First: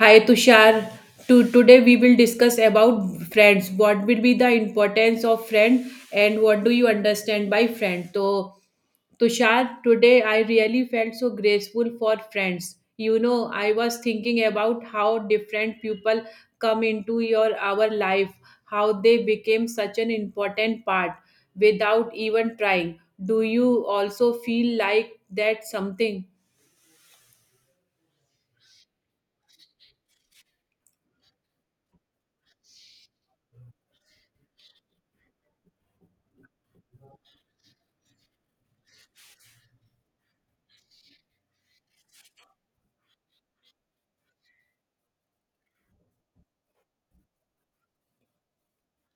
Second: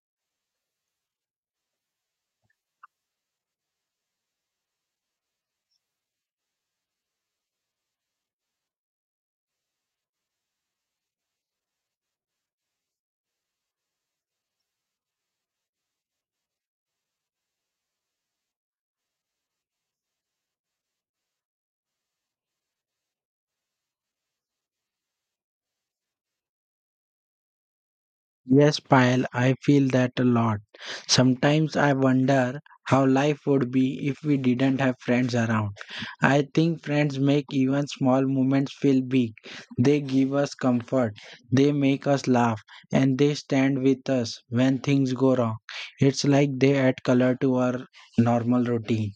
Hi Tushar. Today we will discuss about friends. What will be the importance of friend and what do you understand by friend? So Tushar, today I really felt so grateful for friends. You know, I was thinking about how different people come into your our life, how they became such an important part without even trying. Do you also feel like that something? Yes, Payal, I feel that a lot. Sometimes I wonder how life would be if we didn't have friends around. I think friends make even small moments feel big. They give us comfort, they make us laugh, and they stand with us when things go wrong. It's like they add color to our normal routine.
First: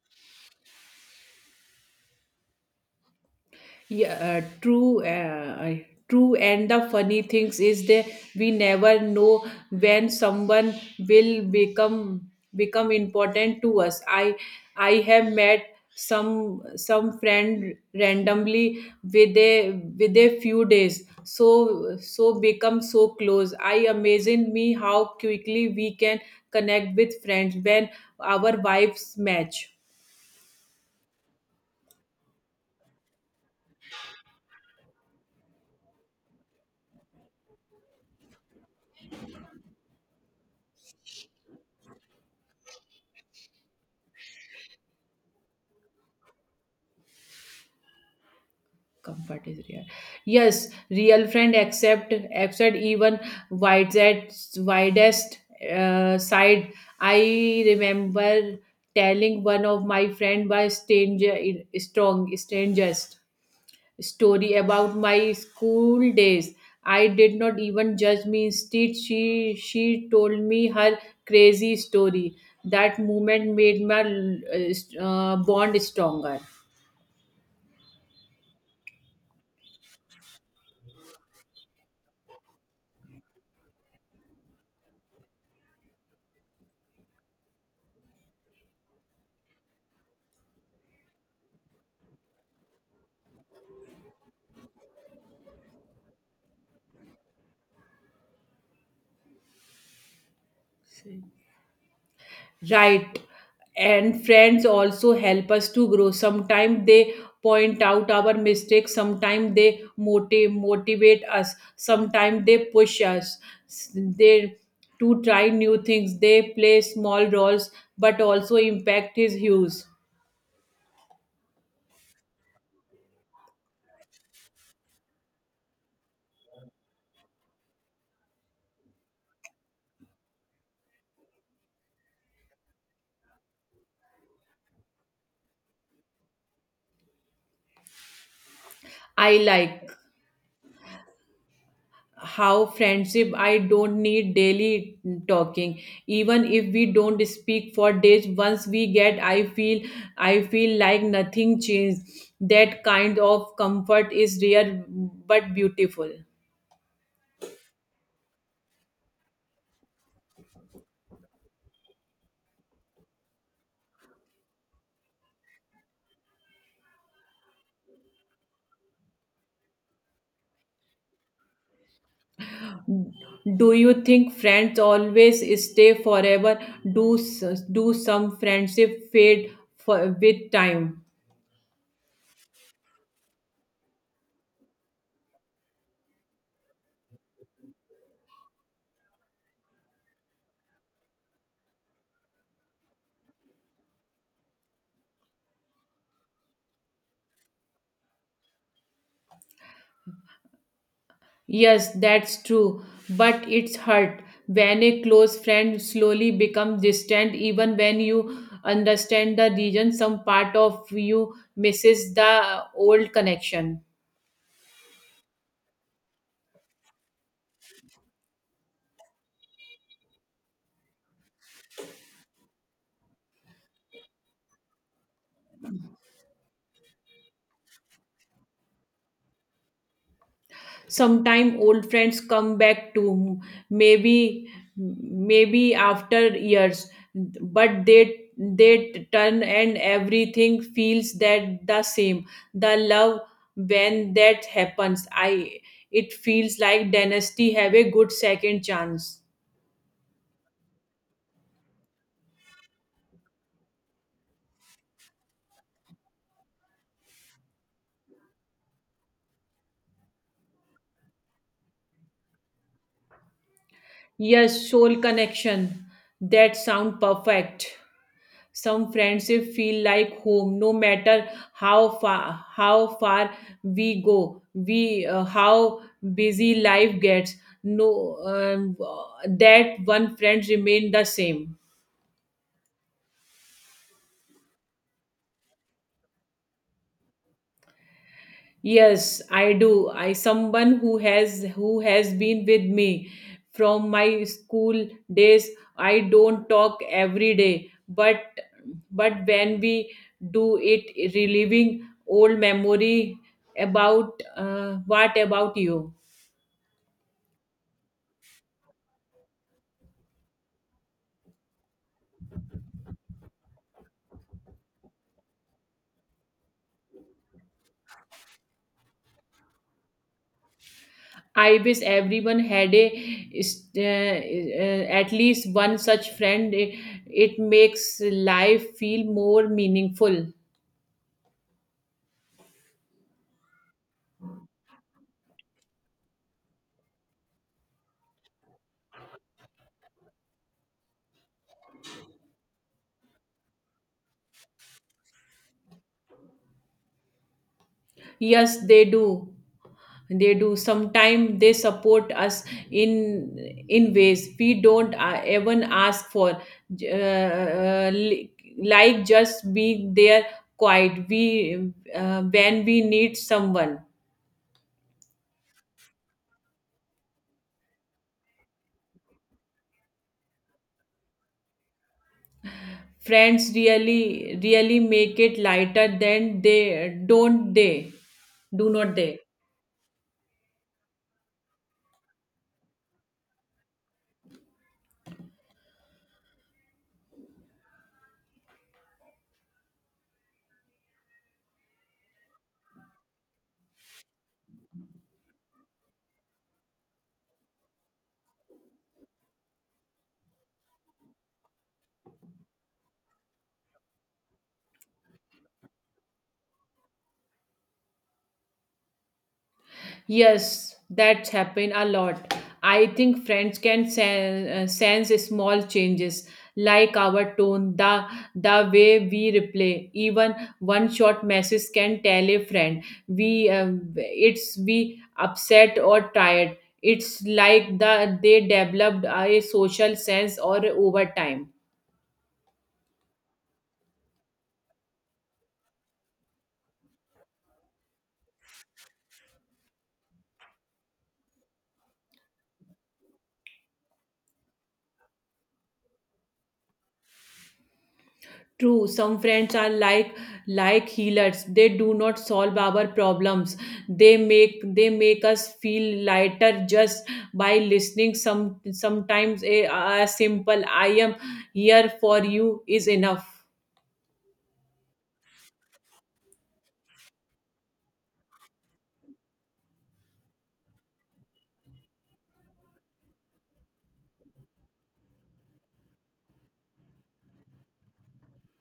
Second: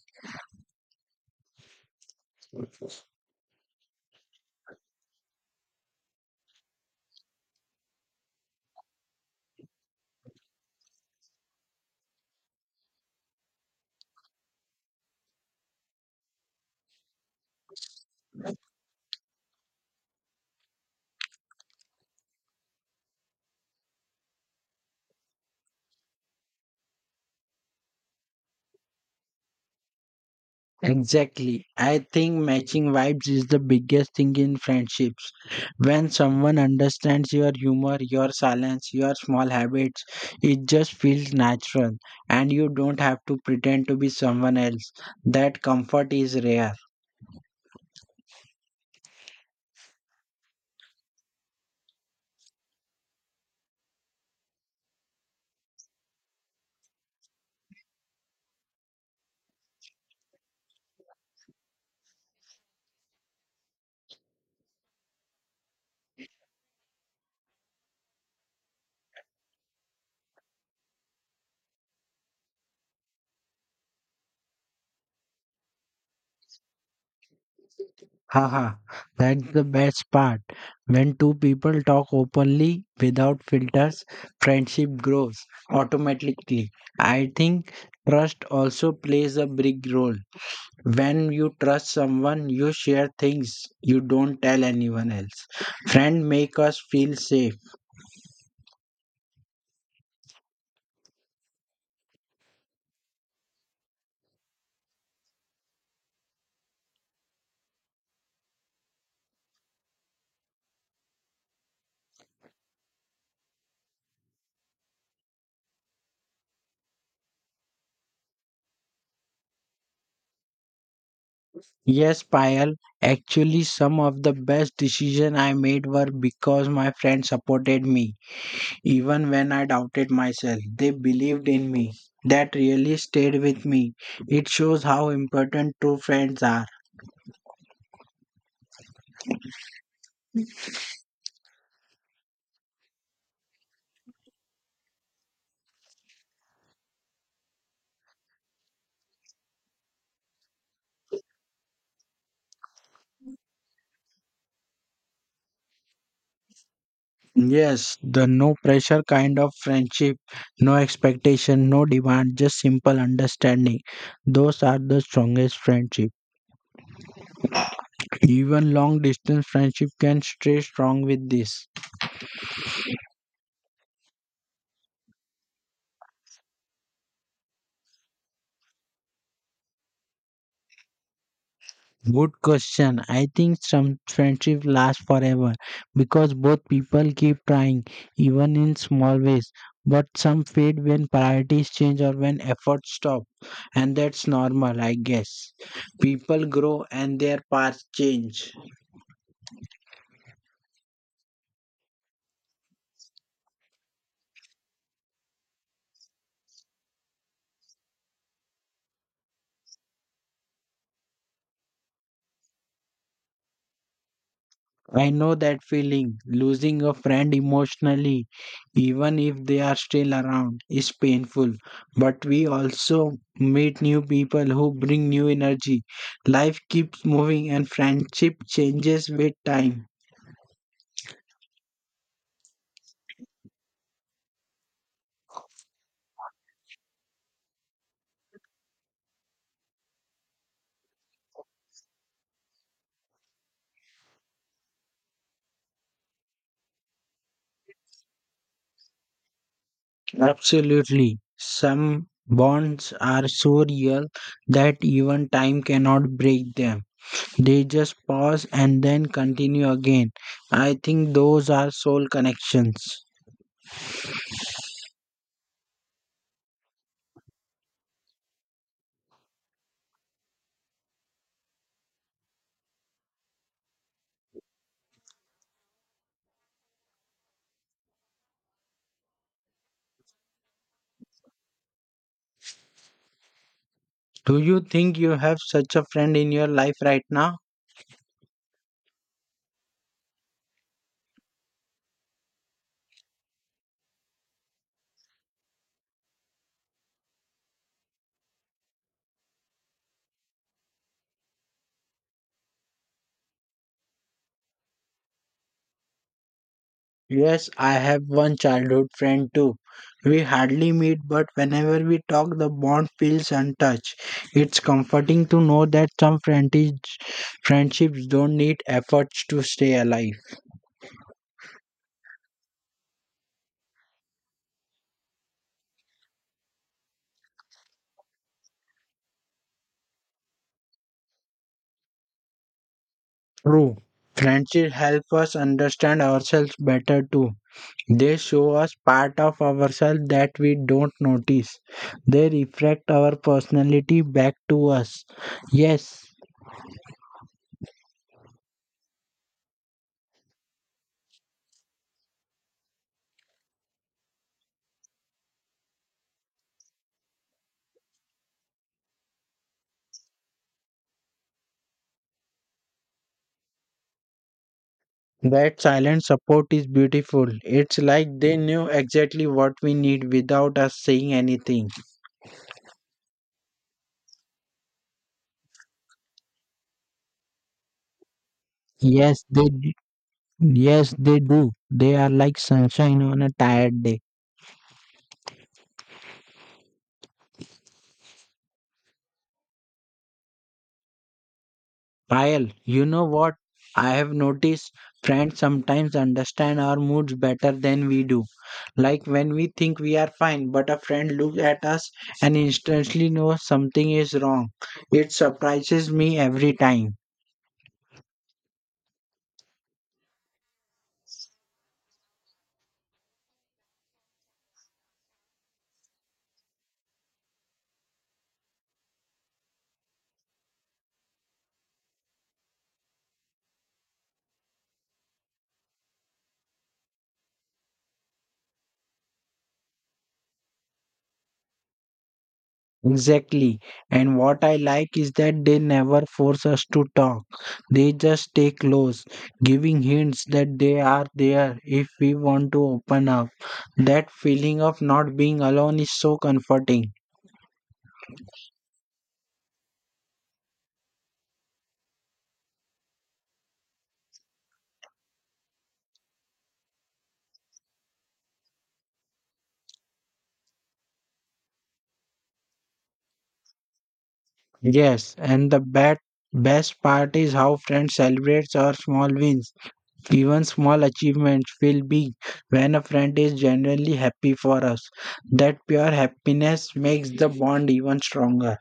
Yeah, true. True. And the funny things is that we never know when someone will become important to us. I have met some friend randomly with a few days so become so close. I amazing me how quickly we can connect with friends when our vibes match. Exactly. I think matching vibes is the biggest thing in friendships. When someone understands your humor, your silence, your small habits, it just feels natural and you don't have to pretend to be someone else. That comfort is rare. Comfort is real. Yes, real friend accept even widest side. I remember telling one of my friend by stranger strong strangest story about my school days. I did not even judge me. Instead, she told me her crazy story. That moment made my bond stronger. Haha, that's the best part. When two people talk openly without filters, friendship grows automatically. I think trust also plays a big role. When you trust someone, you share things you don't tell anyone else. Friend make us feel safe. Right. And friends also help us to grow. Sometimes they point out our mistakes, sometimes they motivate us, sometimes they push us. They to try new things. They play small roles but also impact his hues. Yes, Payal, actually some of the best decision I made were because my friends supported me even when I doubted myself. They believed in me. That really stayed with me. It shows how important true friends are. I like how friendship I don't need daily talking. Even if we don't speak for days, once we get, I feel like nothing changed. That kind of comfort is rare but beautiful. Yes, the no pressure kind of friendship, no expectation, no demand, just simple understanding. Those are the strongest friendship. Even long distance friendship can stay strong with this. Do you think friends always stay forever? Do some friendship fade with time? Good question. I think some friendship lasts forever because both people keep trying, even in small ways. But some fade when priorities change or when efforts stop, and that's normal, I guess. People grow and their paths change. Yes, that's true, but it's hurt when a close friend slowly becomes distant, even when you understand the reason some part of you misses the old connection. I know that feeling. Losing a friend emotionally, even if they are still around, is painful. But we also meet new people who bring new energy. Life keeps moving and friendship changes with time. Sometime old friends come back to, maybe maybe after years, but they turn and everything feels that the same, the love. When that happens, I it feels like dynasty have a good second chance. Absolutely. Some bonds are so real that even time cannot break them. They just pause and then continue again. I think those are soul connections. Yes, soul connection. That sound perfect. Some friendship feel like home, no matter how far we go, we how busy life gets. No, that one friend remain the same. Do you think you have such a friend in your life right now? Yes, I do. I someone who has been with me from my school days. I don't talk every day, but when we do it, reliving old memory about what about you? Yes, I have one childhood friend too. We hardly meet, but whenever we talk, the bond feels untouched. It's comforting to know that some friendships don't need efforts to stay alive. I wish everyone had at least one such friend. It makes life feel more meaningful. True. Friendships help us understand ourselves better too. They show us part of ourselves that we don't notice. They reflect our personality back to us. Yes. Yes, they do. They do. Sometimes they support us in ways we don't even ask for. J- Uh, uh, li- like just being there quiet. We When we need someone. That silent support is beautiful. It's like they knew exactly what we need without us saying anything. Friends really make it lighter than they do not they. Yes, they d- yes, they do. They are like sunshine on a tired day. Payal, you know what? I have noticed friends sometimes understand our moods better than we do. Like when we think we are fine, but a friend looks at us and instantly knows something is wrong. It surprises me every time. Yes, that's happened a lot. I think friends can sense small changes like our tone, the way we reply. Even one short message can tell a friend we uh, we upset or tired. It's like they developed a social sense or over time. Exactly. And what I like is that they never force us to talk. They just stay close, giving hints that they are there if we want to open up. That feeling of not being alone is so comforting. True, some friends are like healers. They do not solve our problems. They make us feel lighter just by listening. Sometimes a simple "I am here for you" is enough. Yes, and the best part is how friends celebrate our small wins. Even small achievements feel big when a friend is genuinely happy for us. That pure happiness makes the bond even stronger.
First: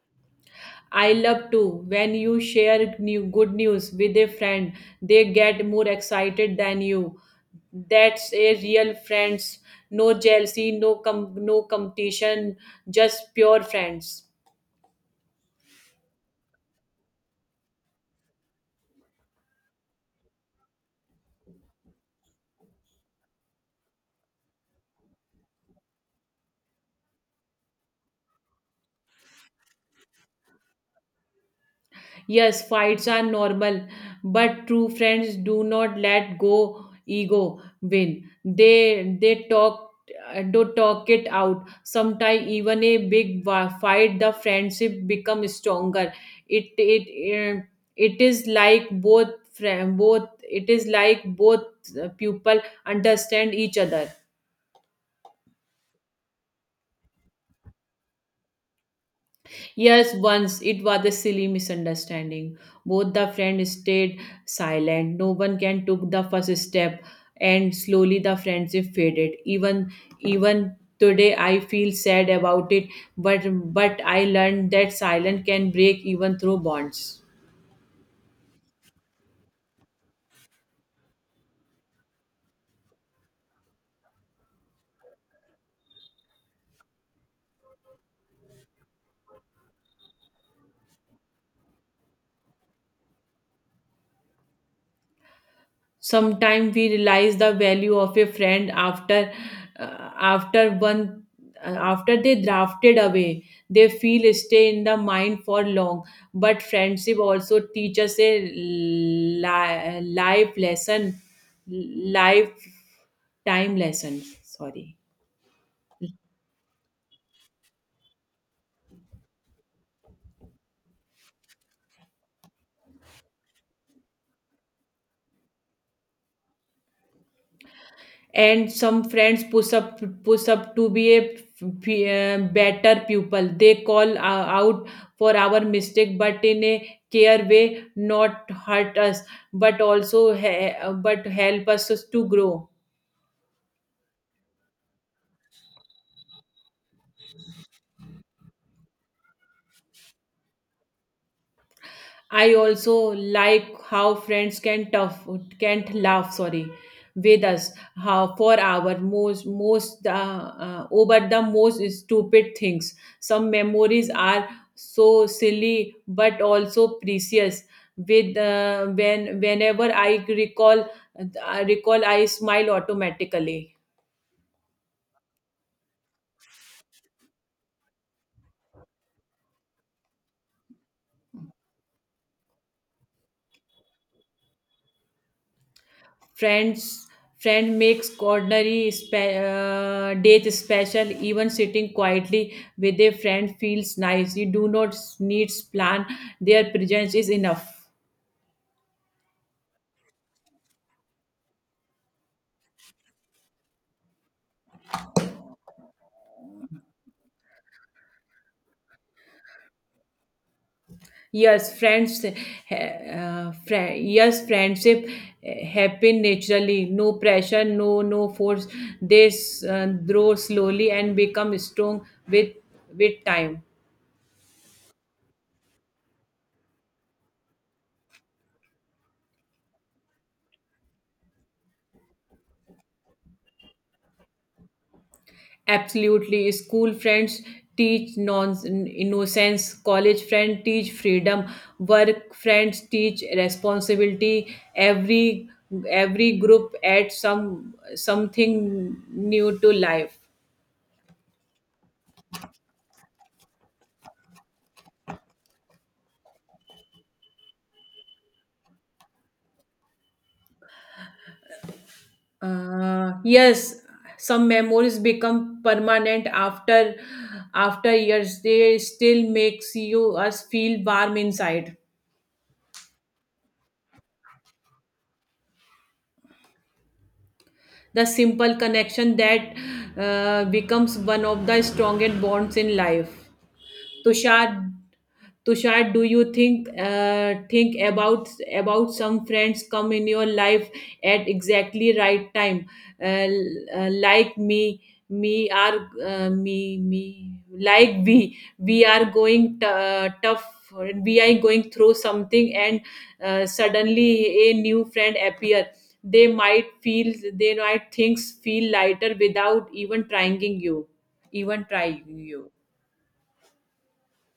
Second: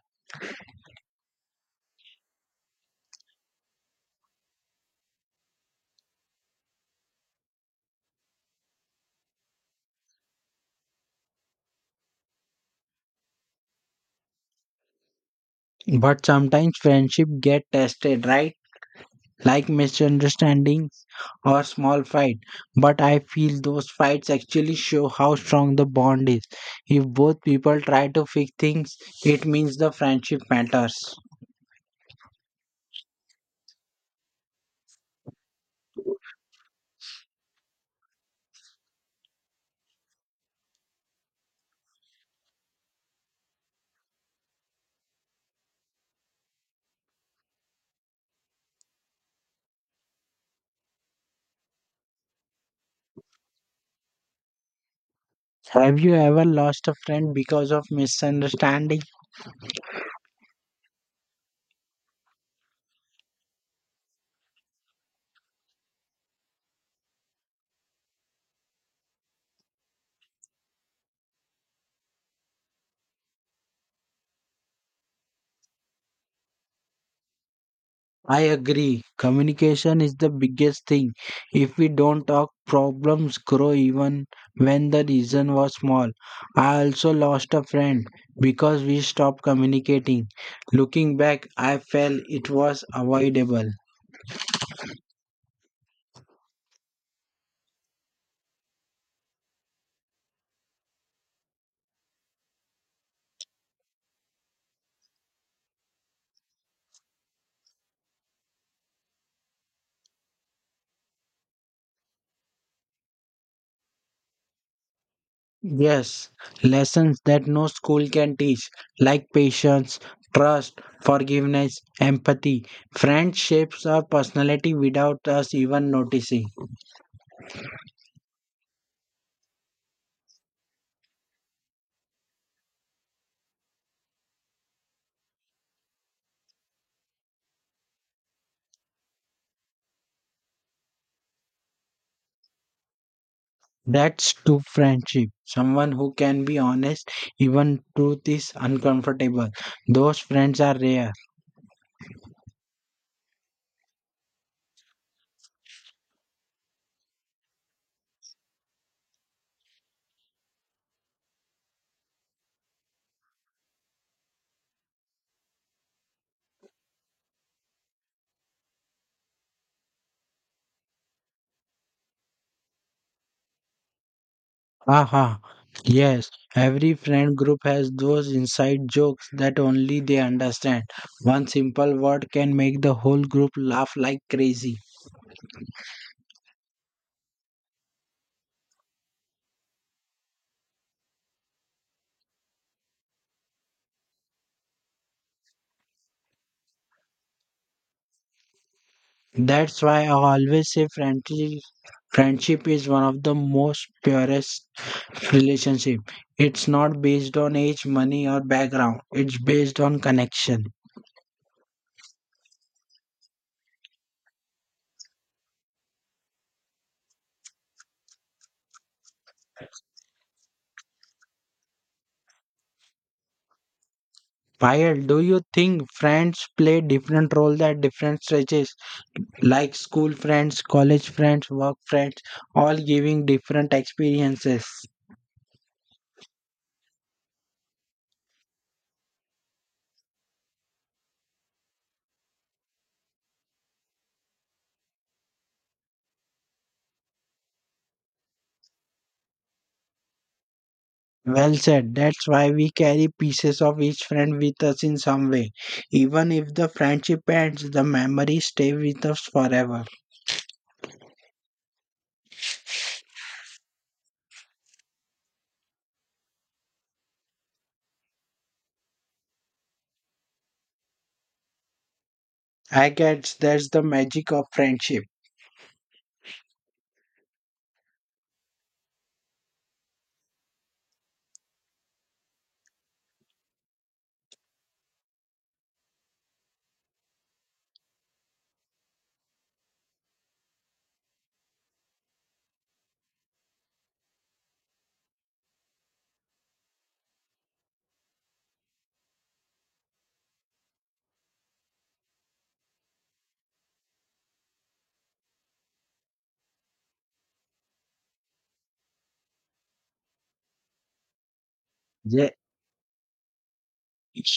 I love too when you share new good news with a friend. They get more excited than you. That's a real friends. No jealousy, no competition, just pure friends. But sometimes friendship get tested, right? Like misunderstandings or small fight. But I feel those fights actually show how strong the bond is. If both people try to fix things, it means the friendship matters. Yes, fights are normal, but true friends do not let go ego win. They talk do talk it out. Sometimes even a big fight, the friendship become stronger. It it uh, it is like both friend both it is like both people understand each other. Have you ever lost a friend because of misunderstanding? Yes, once it was a silly misunderstanding. Both the friends stayed silent. No one can took the first step, and slowly the friendship faded. Even today, I feel sad about it. But I learned that silence can break even through bonds. I agree. Communication is the biggest thing. If we don't talk, problems grow even when the reason was small. I also lost a friend because we stopped communicating. Looking back, I felt it was avoidable. Sometimes we realize the value of a friend uh, after one after they drafted away. They feel stay in the mind for long, but friendship also teaches a life time lesson. Sorry. Yes, lessons that no school can teach, like patience, trust, forgiveness, empathy. Friendships or personality without us even noticing. And some friends push up to be a better pupil. They call out for our mistake, but in a care way, not hurt us, but also but help us to grow. That's true friendship. Someone who can be honest, even truth is uncomfortable. Those friends are rare. I also like how friends can't laugh sorry with us, how for our most over the most stupid things. Some memories are so silly but also precious. With when whenever I recall I smile automatically. Haha. Yes, every friend group has those inside jokes that only they understand. One simple word can make the whole group laugh like crazy. Friends, friend makes ordinary days special. Even sitting quietly with a friend feels nice. You do not need plan. Their presence is enough. That's why I always say friendship is one of the most purest relationship. It's not based on age, money or background. It's based on connection. Yes, friendship happen naturally. No pressure, no force. They grow slowly and become strong with time. While do you think friends play different roles at different stages, like school friends, college friends, work friends, all giving different experiences? Absolutely. School friends teach non innocence, college friends teach freedom, work friends teach responsibility. Every group adds something new to life. Well said. That's why we carry pieces of each friend with us in some way. Even if the friendship ends, the memories stay with us forever. Yes, some memories become permanent after years. They still makes you us feel warm inside. I guess that's the magic of friendship. The simple connection that becomes one of the strongest bonds in life. Tushar, do you think about some friends come in your life at exactly right time, uh, like me, me are me me like we are going tough. We are going through something, and suddenly a new friend appear. They might feel they might Things feel lighter without even trying you, even trying Ye- you.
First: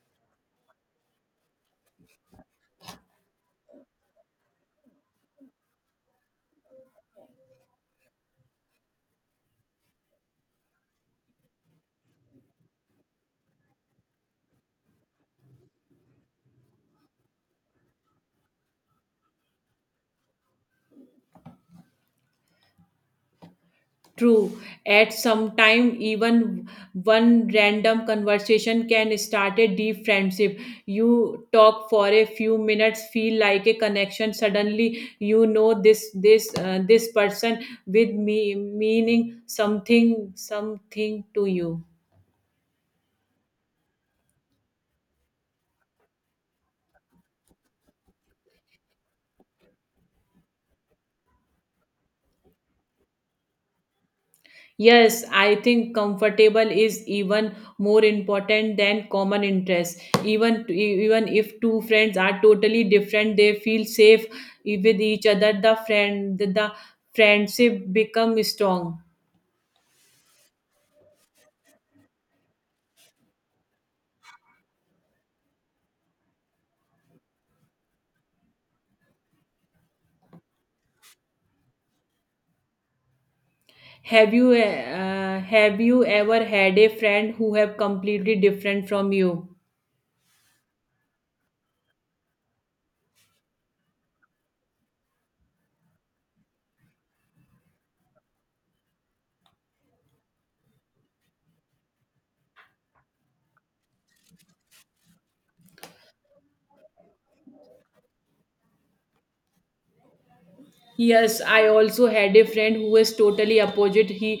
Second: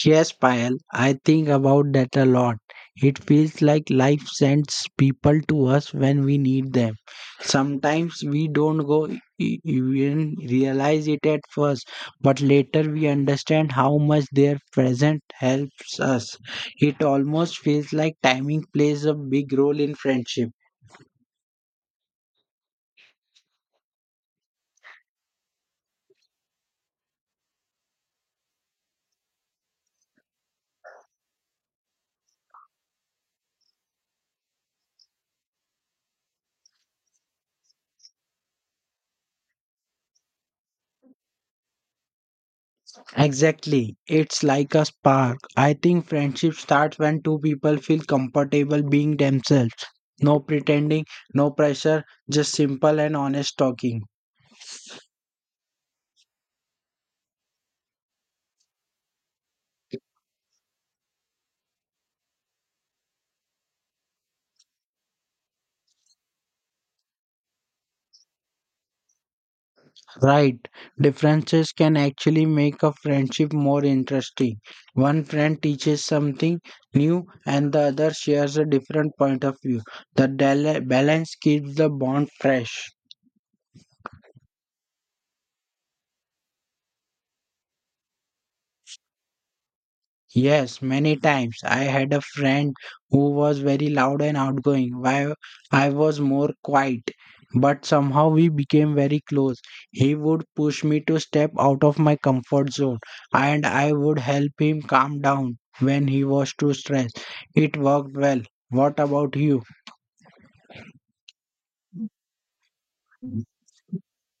Yes, Payal, I think about that a lot. It feels like life sends people to us when we need them. Sometimes we don't even realize it at first, but later we understand how much their presence helps us. It almost feels like timing plays a big role in friendship. True. At some time, even one random conversation can start a deep friendship. You talk for a few minutes, feel like a connection. Suddenly, you know this person with me meaning something to you. Exactly. It's like a spark. I think friendship starts when two people feel comfortable being themselves. No pretending, no pressure, just simple and honest talking. Yes, I think comfortable is even more important than common interest. Even if two friends are totally different, they feel safe with each other. The friendship become strong. Right. Differences can actually make a friendship more interesting. One friend teaches something new and the other shares a different point of view. The balance keeps the bond fresh. Have you ever had a friend who have completely different from you? Yes, many times. I had a friend who was very loud and outgoing, while I was more quiet. But somehow we became very close. He would push me to step out of my comfort zone, and I would help him calm down when he was too stressed. It worked well. What about you? Yes, I also had a friend who was totally opposite.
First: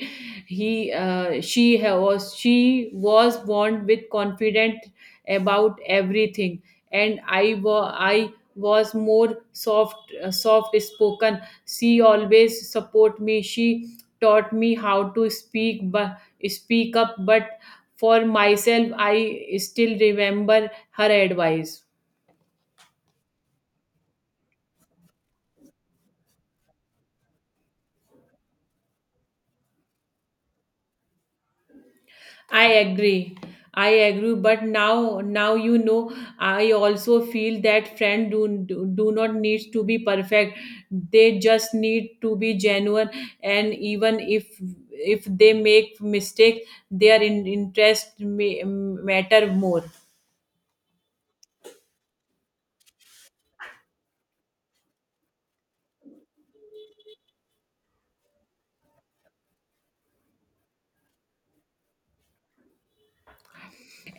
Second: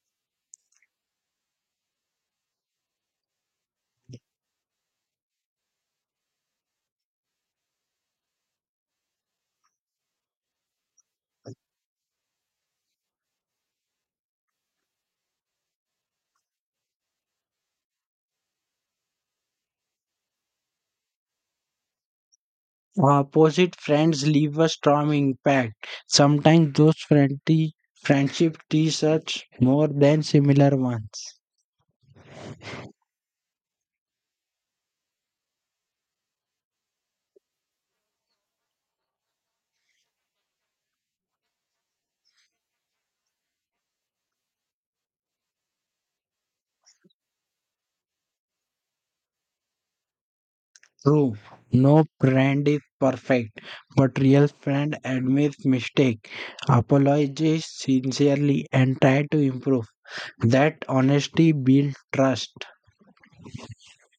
He, she ha- was She was born with confident about everything, and I was more soft, soft spoken. She always support me. She taught me how to speak up. But for myself, I still remember her advice. Opposite friends leave a strong impact. Sometimes those friendly friendship teach us more than similar ones. I agree. I agree, but now you know I also feel that friends do not need to be perfect. They just need to be genuine, and even if they make mistakes, their interest matter more. True, no brand is perfect, but real friend admits mistake, apologizes sincerely, and try to improve. That honesty builds trust.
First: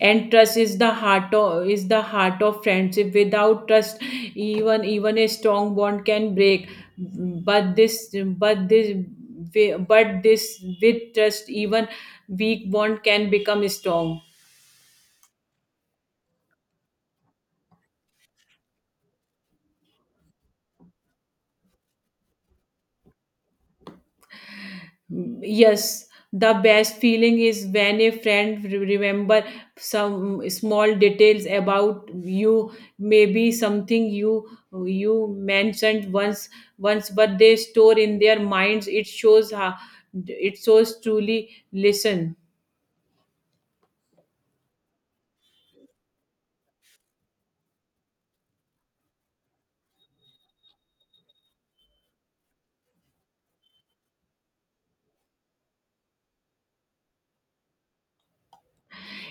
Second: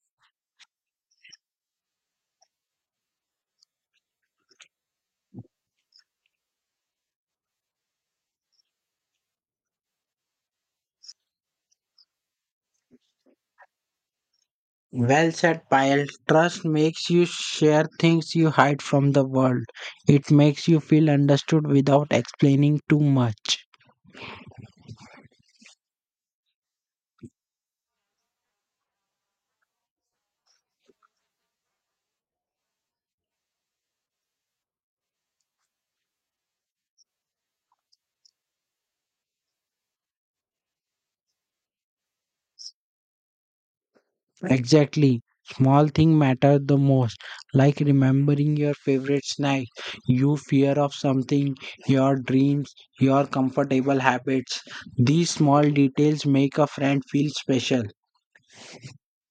And trust is the heart of is the heart of friendship. Without trust, even a strong bond can break, but this but this but this with trust even weak bond can become strong. Well said, Payal. Trust makes you share things you hide from the world. It makes you feel understood without explaining too much. Yes, the best feeling is when a friend remember some small details about you, maybe something you mentioned once, but they store in their minds. It shows how it shows truly listen. Exactly. Small thing matter the most, like remembering your favorite snack, you fear of something, your dreams, your comfortable habits. These small details make a friend feel special.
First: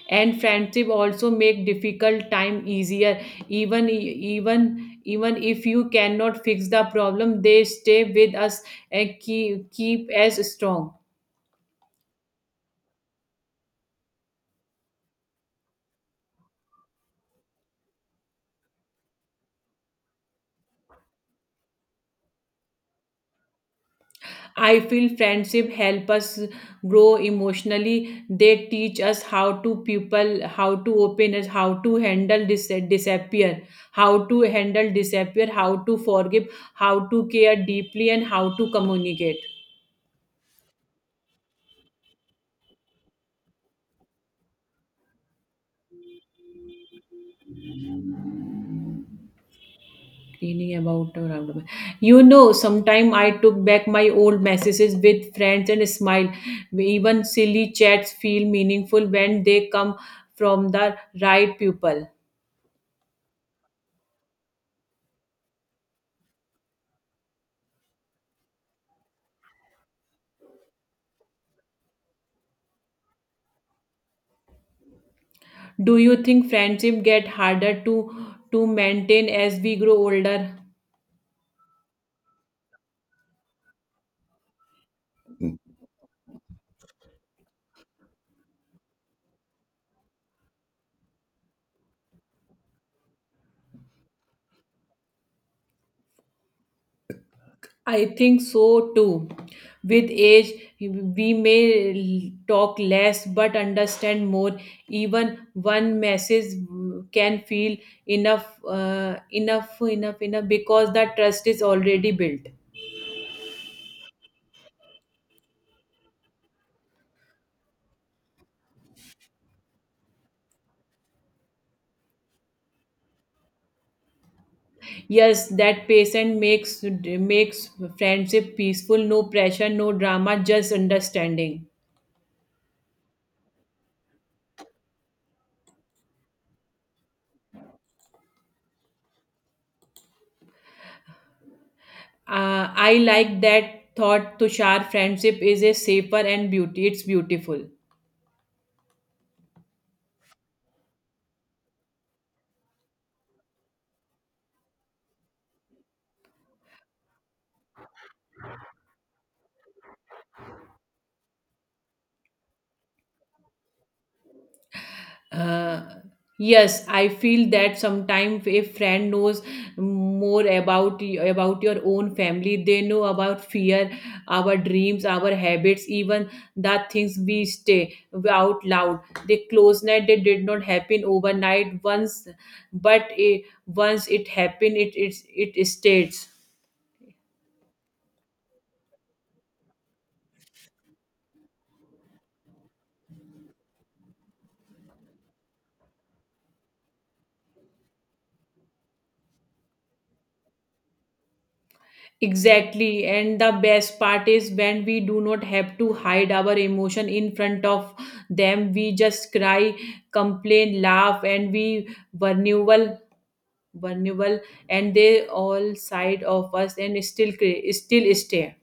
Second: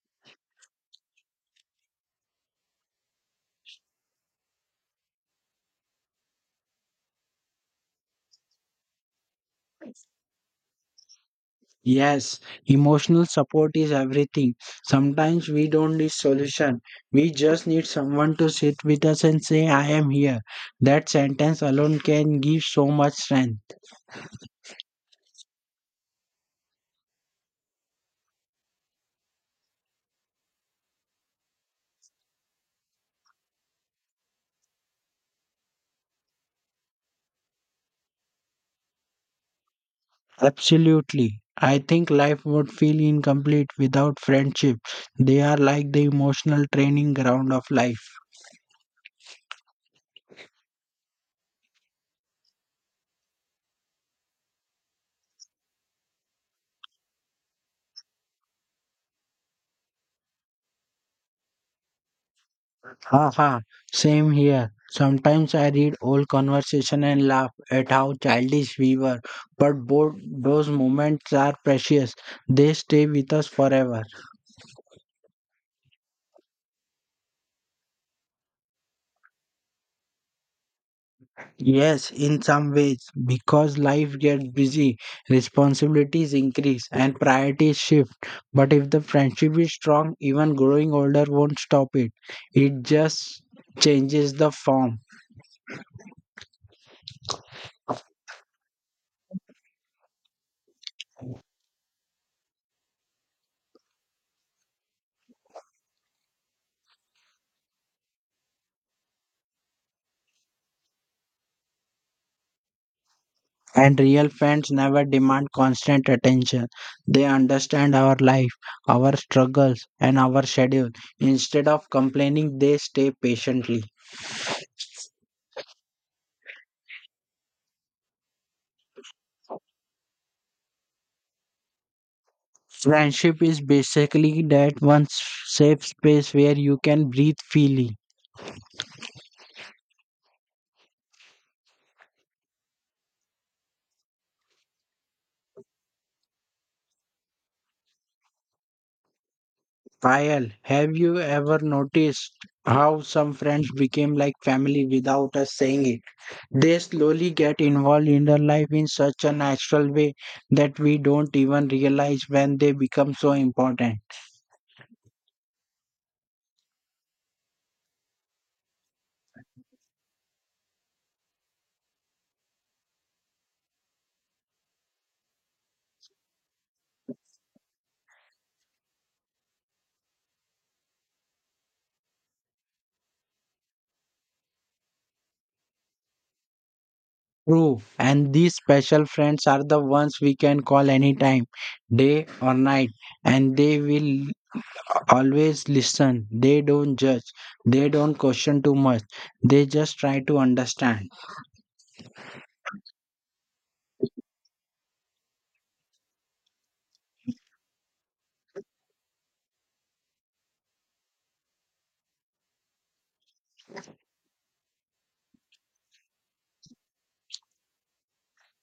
And friendship also make difficult time easier. Even if you cannot fix the problem, they stay with us and keep as strong. Yes, emotional support is everything. Sometimes we don't need solution. We just need someone to sit with us and say I am here. That sentence alone can give so much strength. I feel friendship help us grow emotionally. They teach us how to people, how to open us, how to handle disappear, how to forgive, how to care deeply, and how to communicate. Absolutely. I think life would feel incomplete without friendship. They are like the emotional training ground of life. Cleaning about around. You know, sometime I took back my old messages with friends and smile. Even silly chats feel meaningful when they come from the right people. Haha, same here. Sometimes I read old conversation and laugh at how childish we were, but both those moments are precious. They stay with us forever. Do you think friendship get harder to maintain as we grow older? Yes, in some ways, because life gets busy, responsibilities increase and priorities shift. But if the friendship is strong, even growing older won't stop it. It just changes the form. I think so too. With age, we may talk less but understand more. Even one message can feel enough because that trust is already built. And real friends never demand constant attention. They understand our life, our struggles, and our schedule. Instead of complaining, they stay patiently. Yes, that patient makes friendship peaceful. No pressure, no drama, just understanding. Friendship is basically that safe space where you can breathe freely. I like that thought, Tushar. Friendship is a safer and beauty. It's beautiful. Payal, have you ever noticed how some friends became like family without us saying it? They slowly get involved in our life in such a natural way that we don't even realize when they become so important. Uh, yes, I feel that sometimes a friend knows more about your own family. They know about fear, our dreams, our habits, even the things we stay out loud. The closeness they did not happen overnight once, but once it happened, it stays. True, and these special friends are the ones we can call anytime, day or night, and they will always listen. They don't judge, they don't question too much, they just try to understand. Exactly. And the best part is when we do not have to hide our emotion in front of them. We just cry, complain, laugh, and we vulnerable, and they all side of us and still stay.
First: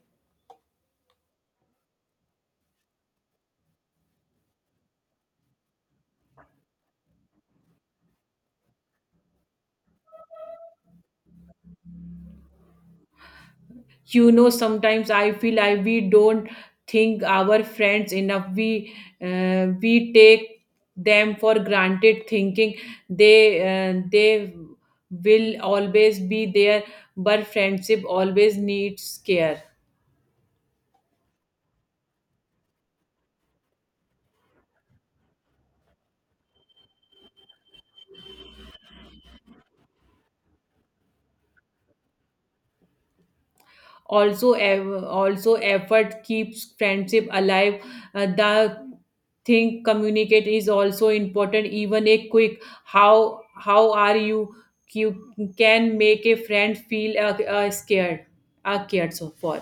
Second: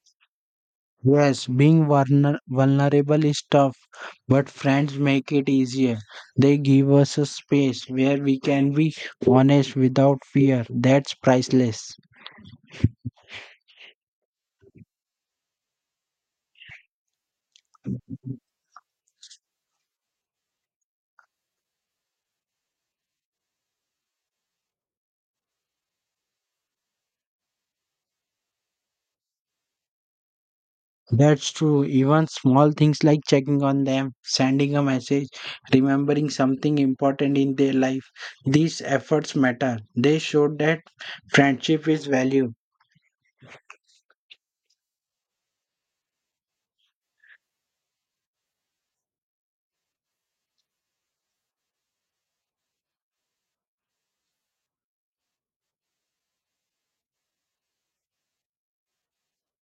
Yes, being vulnerable is tough, but friends make it easier. They give us a space where we can be honest without fear. That's priceless. You know, sometimes I feel I we don't think our friends enough. We take them for granted, thinking they will always be there, but friendship always needs care. That's true. Even small things like checking on them, sending a message, remembering something important in their life. These efforts matter. They show that friendship is valued. Also effort keeps friendship alive. The thing communicate is also important. Even a quick how are you can make a friend feel scared cared so for.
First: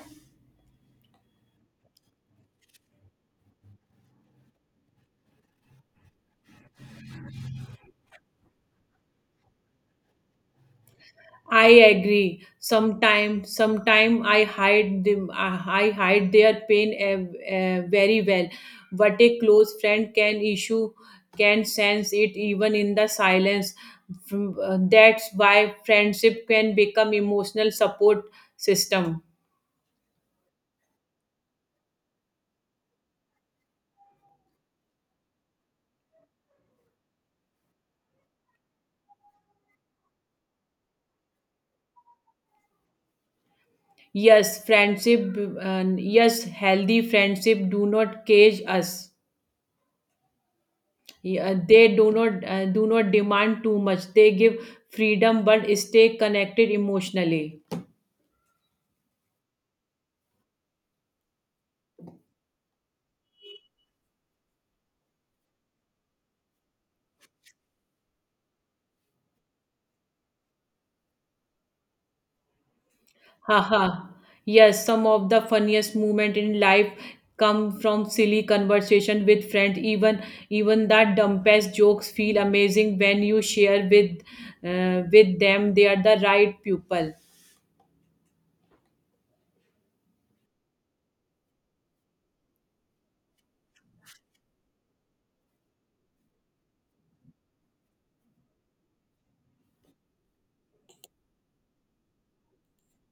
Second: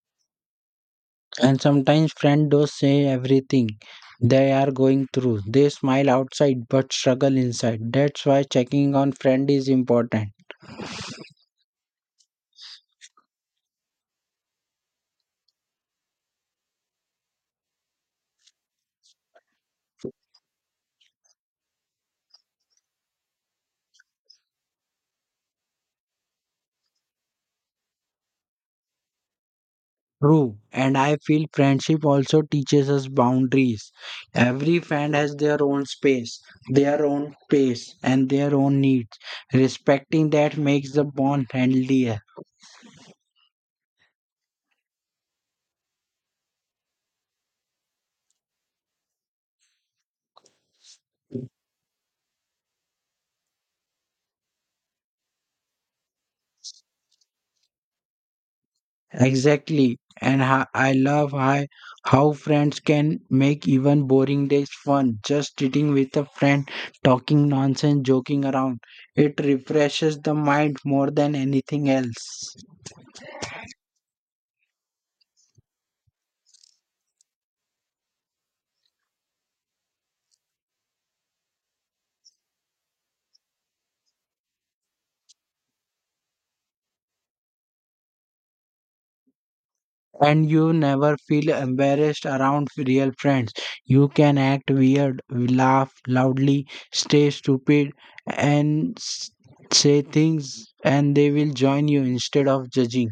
And sometimes friends do say everything they are going through. They smile outside but struggle inside. That's why checking on friend is important. I agree. Sometime I hide them. I hide their pain very well. But a close friend can issue can sense it even in the silence. That's why friendship can become emotional support system. True. And I feel friendship also teaches us boundaries. Every friend has their own space, their own pace, and their own needs. Respecting that makes the bond healthier. Yes, healthy friendship do not cage us. Yeah, they do not demand too much. They give freedom, but stay connected emotionally. Exactly. And how friends can make even boring days fun. Just sitting with a friend, talking nonsense, joking around. It refreshes the mind more than anything else. Haha. Yes, some of the funniest moment in life come from silly conversation with friends. Even that dumbest jokes feel amazing when you share with them. They are the right people. And you never feel embarrassed around real friends. You can act weird, laugh loudly, stay stupid, and s- say things, and they will join you instead of judging.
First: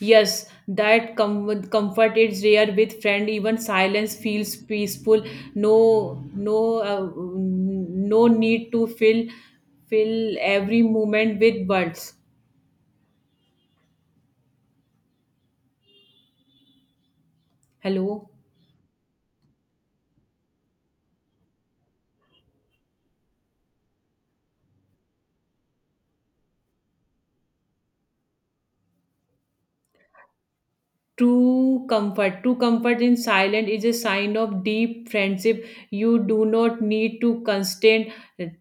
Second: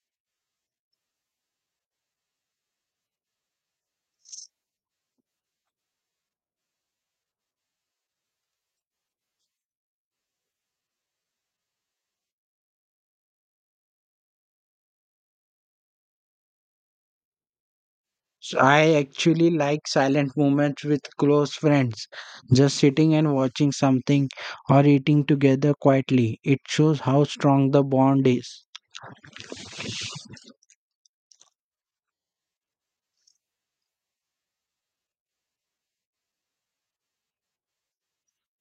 Yes, that comfort is rare with friend. Even silence feels peaceful. No, no, uh, no need to fill every moment with words. Hello. So I actually like silent moments with close friends, just sitting and watching something or eating together quietly. It shows how strong the bond is. True comfort. True comfort in silence is a sign of deep friendship. You do not need to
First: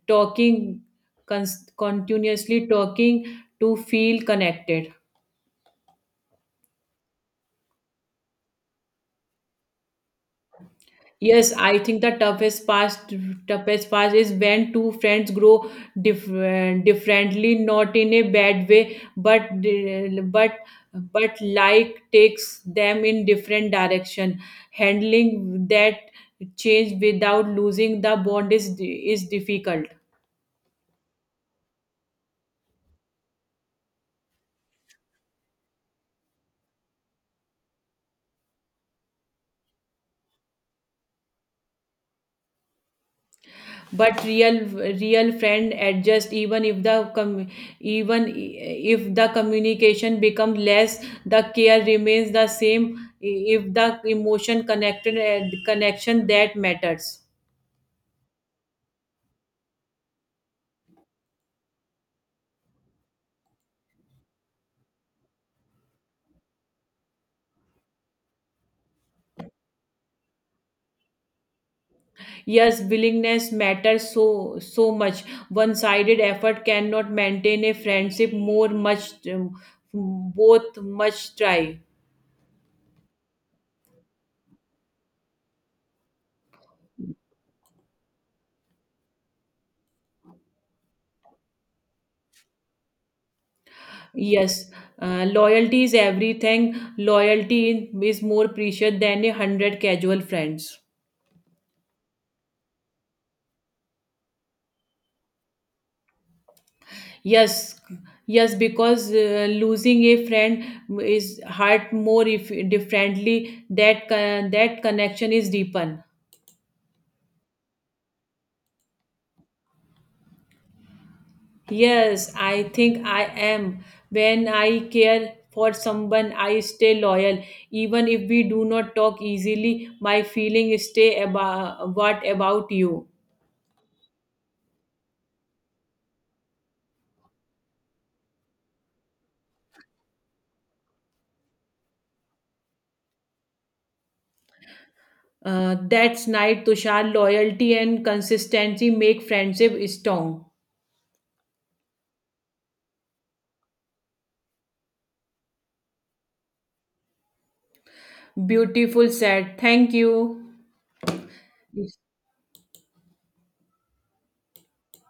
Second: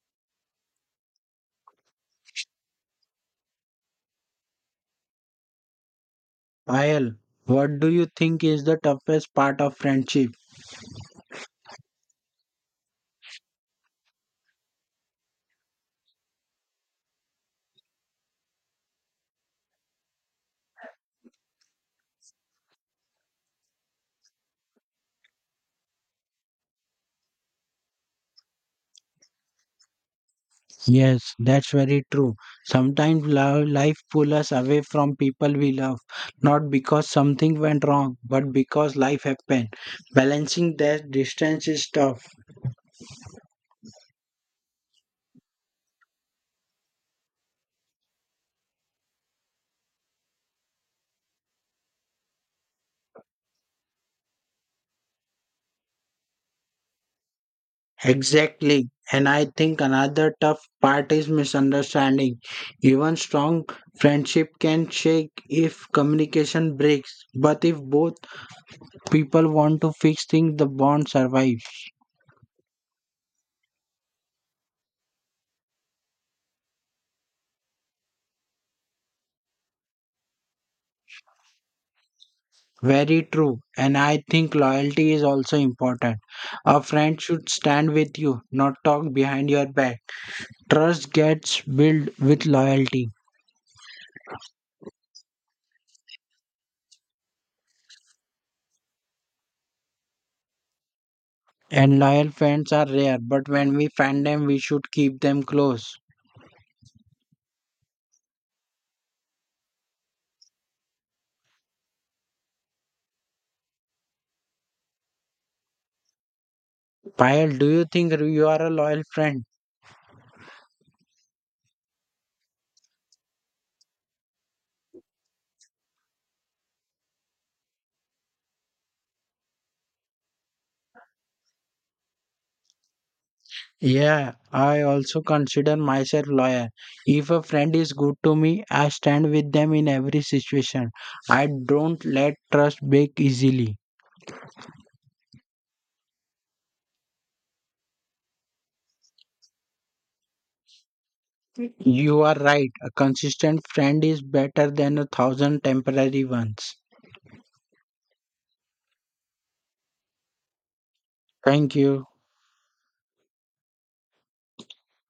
talking, continuously talking to feel connected. Ayel, what do you think is the toughest part of friendship? Yes, I think the toughest part is when two friends grow differently, not in a bad way, but like takes them in different direction. Handling that change without losing the bond is difficult. Yes, that's very true. Sometimes life pulls us away from people we love, not because something went wrong, but because life happened. Balancing that distance is tough. But real friend adjust even if the communication becomes less, the care remains the same. If the emotion connected connection, that matters. Exactly. And I think another tough part is misunderstanding. Even strong friendship can shake if communication breaks. But if both people want to fix things, the bond survives. Yes, willingness matters so much. One sided effort cannot maintain a friendship more much both much try. Very true. And I think loyalty is also important. A friend should stand with you, not talk behind your back. Trust gets built with loyalty. Yes, loyalty is everything. Loyalty is more precious than 100 casual friends. And loyal friends are rare, but when we find them, we should keep them close. Yes, yes, because losing a friend is hurt more if differently. That connection is deepened. Payal, do you think you are a loyal friend? Yes, I think I am. When I care for someone, I stay loyal. Even if we do not talk easily, my feeling stay about, what about you? Yeah, I also consider myself loyal. If a friend is good to me, I stand with them in every situation. I don't let trust break easily. That's night, Tushar. Loyalty and consistency make friendship strong. You are right. A consistent friend is better than a thousand temporary ones. Beautiful said. Thank you. Thank you.